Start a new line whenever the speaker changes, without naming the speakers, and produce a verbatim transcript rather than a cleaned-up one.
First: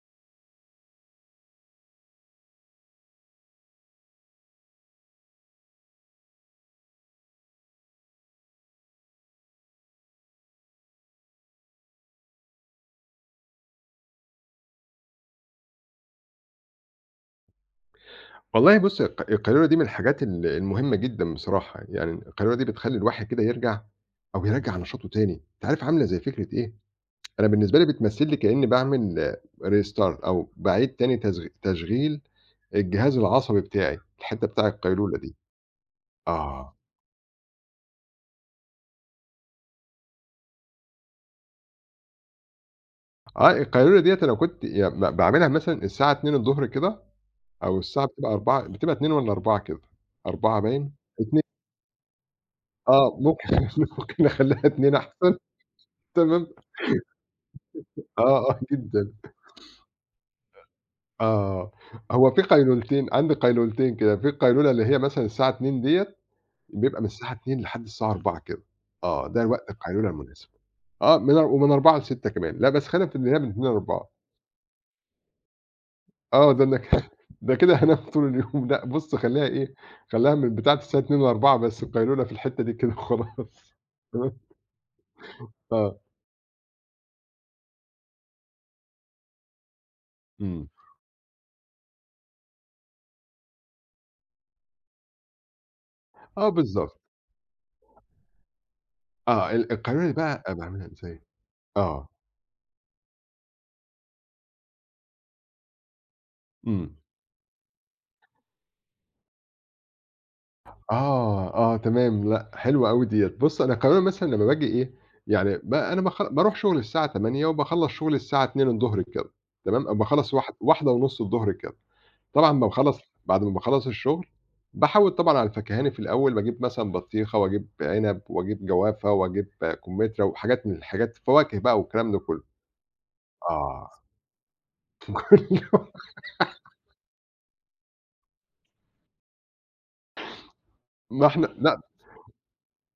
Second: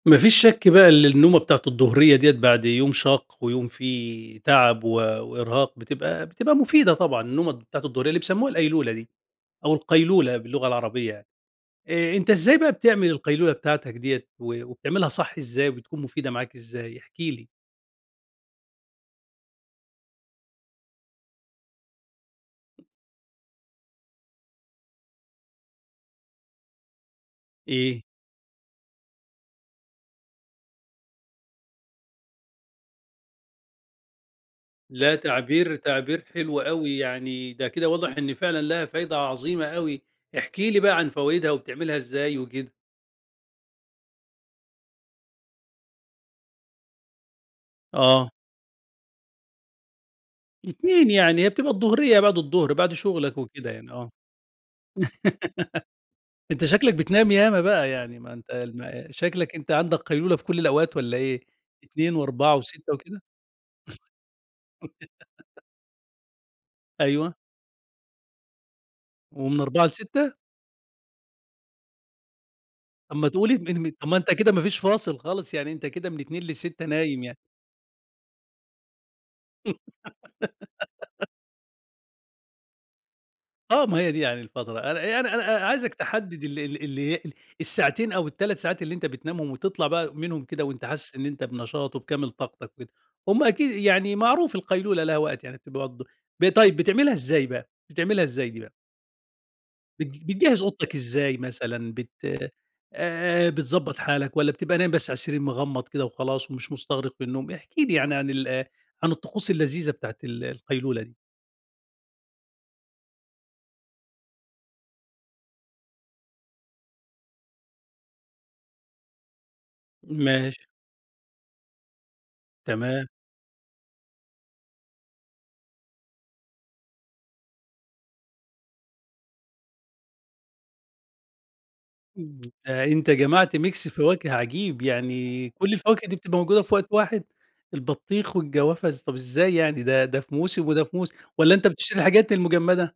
ما فيش شك بقى اللي النومة بتاعة الضهرية ديّة بعد يوم شاق، ويوم فيه تعب و وإرهاق، بتبقى بتبقى مفيدة طبعًا، النومة بتاعة الضهرية اللي بيسمُّوها القيلولة دي، أو القيلولة باللغة العربية يعني، آآ أنت إزاي بقى بتعمل القيلولة بتاعتك ديّة، و وبتعملها صح إزاي؟ وبتكون مفيدة معاك إزاي؟ احكِ لي.
والله بُص الق القيلولة دي من الحاجات ال المهمّة جدًا بصراحة، يعني القيلولة دي بتخلّي الواحد كده يرجَع، أو يرجَّع نشاطه تاني، أنت عارف عاملة زي فكرة إيه؟ أنا بالنسبة لي
إيه؟
بتمثِّل لي كإني باعمل restart أو باعيد تاني تشغ تشغيل الجهاز العصبي بتاعي، الحتة بتاع
لا
القيلولة دي.
تعبير تعبير حلو
آه.
أوي يعني، ده كده واضح إن فعلًا ليها فايدة عظيمة أوي، احكِ لي بقى عن فوايدها وبتعملها إزاي وكده؟
آه القيلولة ديّة أنا كنت يع ب باعملها مثلًا الساعة اتنين الضُهر كده، أو الساعة
آه.
بتبقى أربعة، بتبقى اتنين والّا أربعة كده، أربعة باين،
اتنين
اتني
يعني، هي بتبقى الضُهرية يا بعد الضُهر بعد
آه
شغلك
ممكن
وكده يعني آه،
ممكن نخلّيها اتنين أحسن، تمام؟
أنت شكلك بتنام ياما بقى يعني ما
آه،
أنت
آه،
الم
جدًا.
شكلك أنت عندك قيلولة في كلّ الأوقات والّا إيه،
آه،
اتنين
هو فيه
وأربعة وستّة
قيلولتين
وكده؟
عندي قيلولتين كده؛ في القيلولة اللي هي مثلًا الساعة اتنين ديّة، بيبقى من الساعة
أيوه.
اتنين لحد الساعة أربعة كده، آه ده
ومن
وقت
أربعة
القيلولة
لستّة؟
المناسب، آه من ومن أربعة لستّة كمان، لأ بس خلينا في
طَب ما
اللي هي من
تقول
اتنين
م م طَب
لأربعة.
ما أنت كده ما فيش فاصل خالص، يعني أنت كده من اتنين
آه ده أنا ك
لستّة نايم يعني.
ده كده هانام طول اليوم، لأ بُص خلّيها إيه، خلّيها من بتاعة الساعة اتنين لأربعة بس القيلولة في الحتّة دي كده وخلاص.
آه ما هي دي
تمام؟
يعني الفترة، أنا أنا أنا عايزك
آه.
تحدّد ال ال اللي ال الساعتين أو التلات ساعات اللي أنت بتنامهم وتطَلع بقى منهم كده
إمم.
وأنت حاسس إن أنت بنشاط وبكامل طاقتك كده، هُم أكيد يعني معروف القيلولة لها وقت يعني بتبقى برضو،
آه
ب طيب
بالضبط.
بتعملها إزاي بقى، بتعملها إزاي دي بقى؟
آه ال القيلولة
بت
دي بقى أنا
بتجهِّز
باعملها
أوضتك
إزاي؟
إزاي مثلًا
آه.
بت آآ بتضبَّط حالك، والّا بتبقى نايم بس على السرير مغمّض كده وخلاص ومش
إمم.
مستغرق في النوم؟ احكِ لي يعني عن ال عن الطقوس اللذيذة بتاعة ال القيلولة دي.
آه، آه تمام، لأ حلوة أوي ديّة، بُص أنا كمان مثلًا لمّا باجي إيه، يعني ب أنا باخ بارُوح شغلي الساعة تمانية وباخلَّص شغلي الساعة اتنين الضُهر كده تمام، باخلَّص واح
ماشي.
واحدة ونُص الضُهر كده، طبعًا لمّا باخلَّص
تمام.
بعد ما باخلَّص الشغل، باحوِّد طبعًا على الفاكهاني في الأول باجيب مثلًا بطيخة، واجيب عنب واجيب جوافة واجيب كمترى، وحاجات من الحاجات فواكه بقى والكلام ده
إمم.
كلّه،
ده أنت جمعت ميكس
آه.
فواكه عجيب، يعني كلّ
[unintelligible]
الفواكه دي بتبقى موجودة في وقت واحد؟ البطيخ والجوافة إز طَب إزاي يعني؟ ده، ده في موسم وده في موسم،
ما إحنا
والّا أنت
لأ.
بتشتري الحاجات المجمدة؟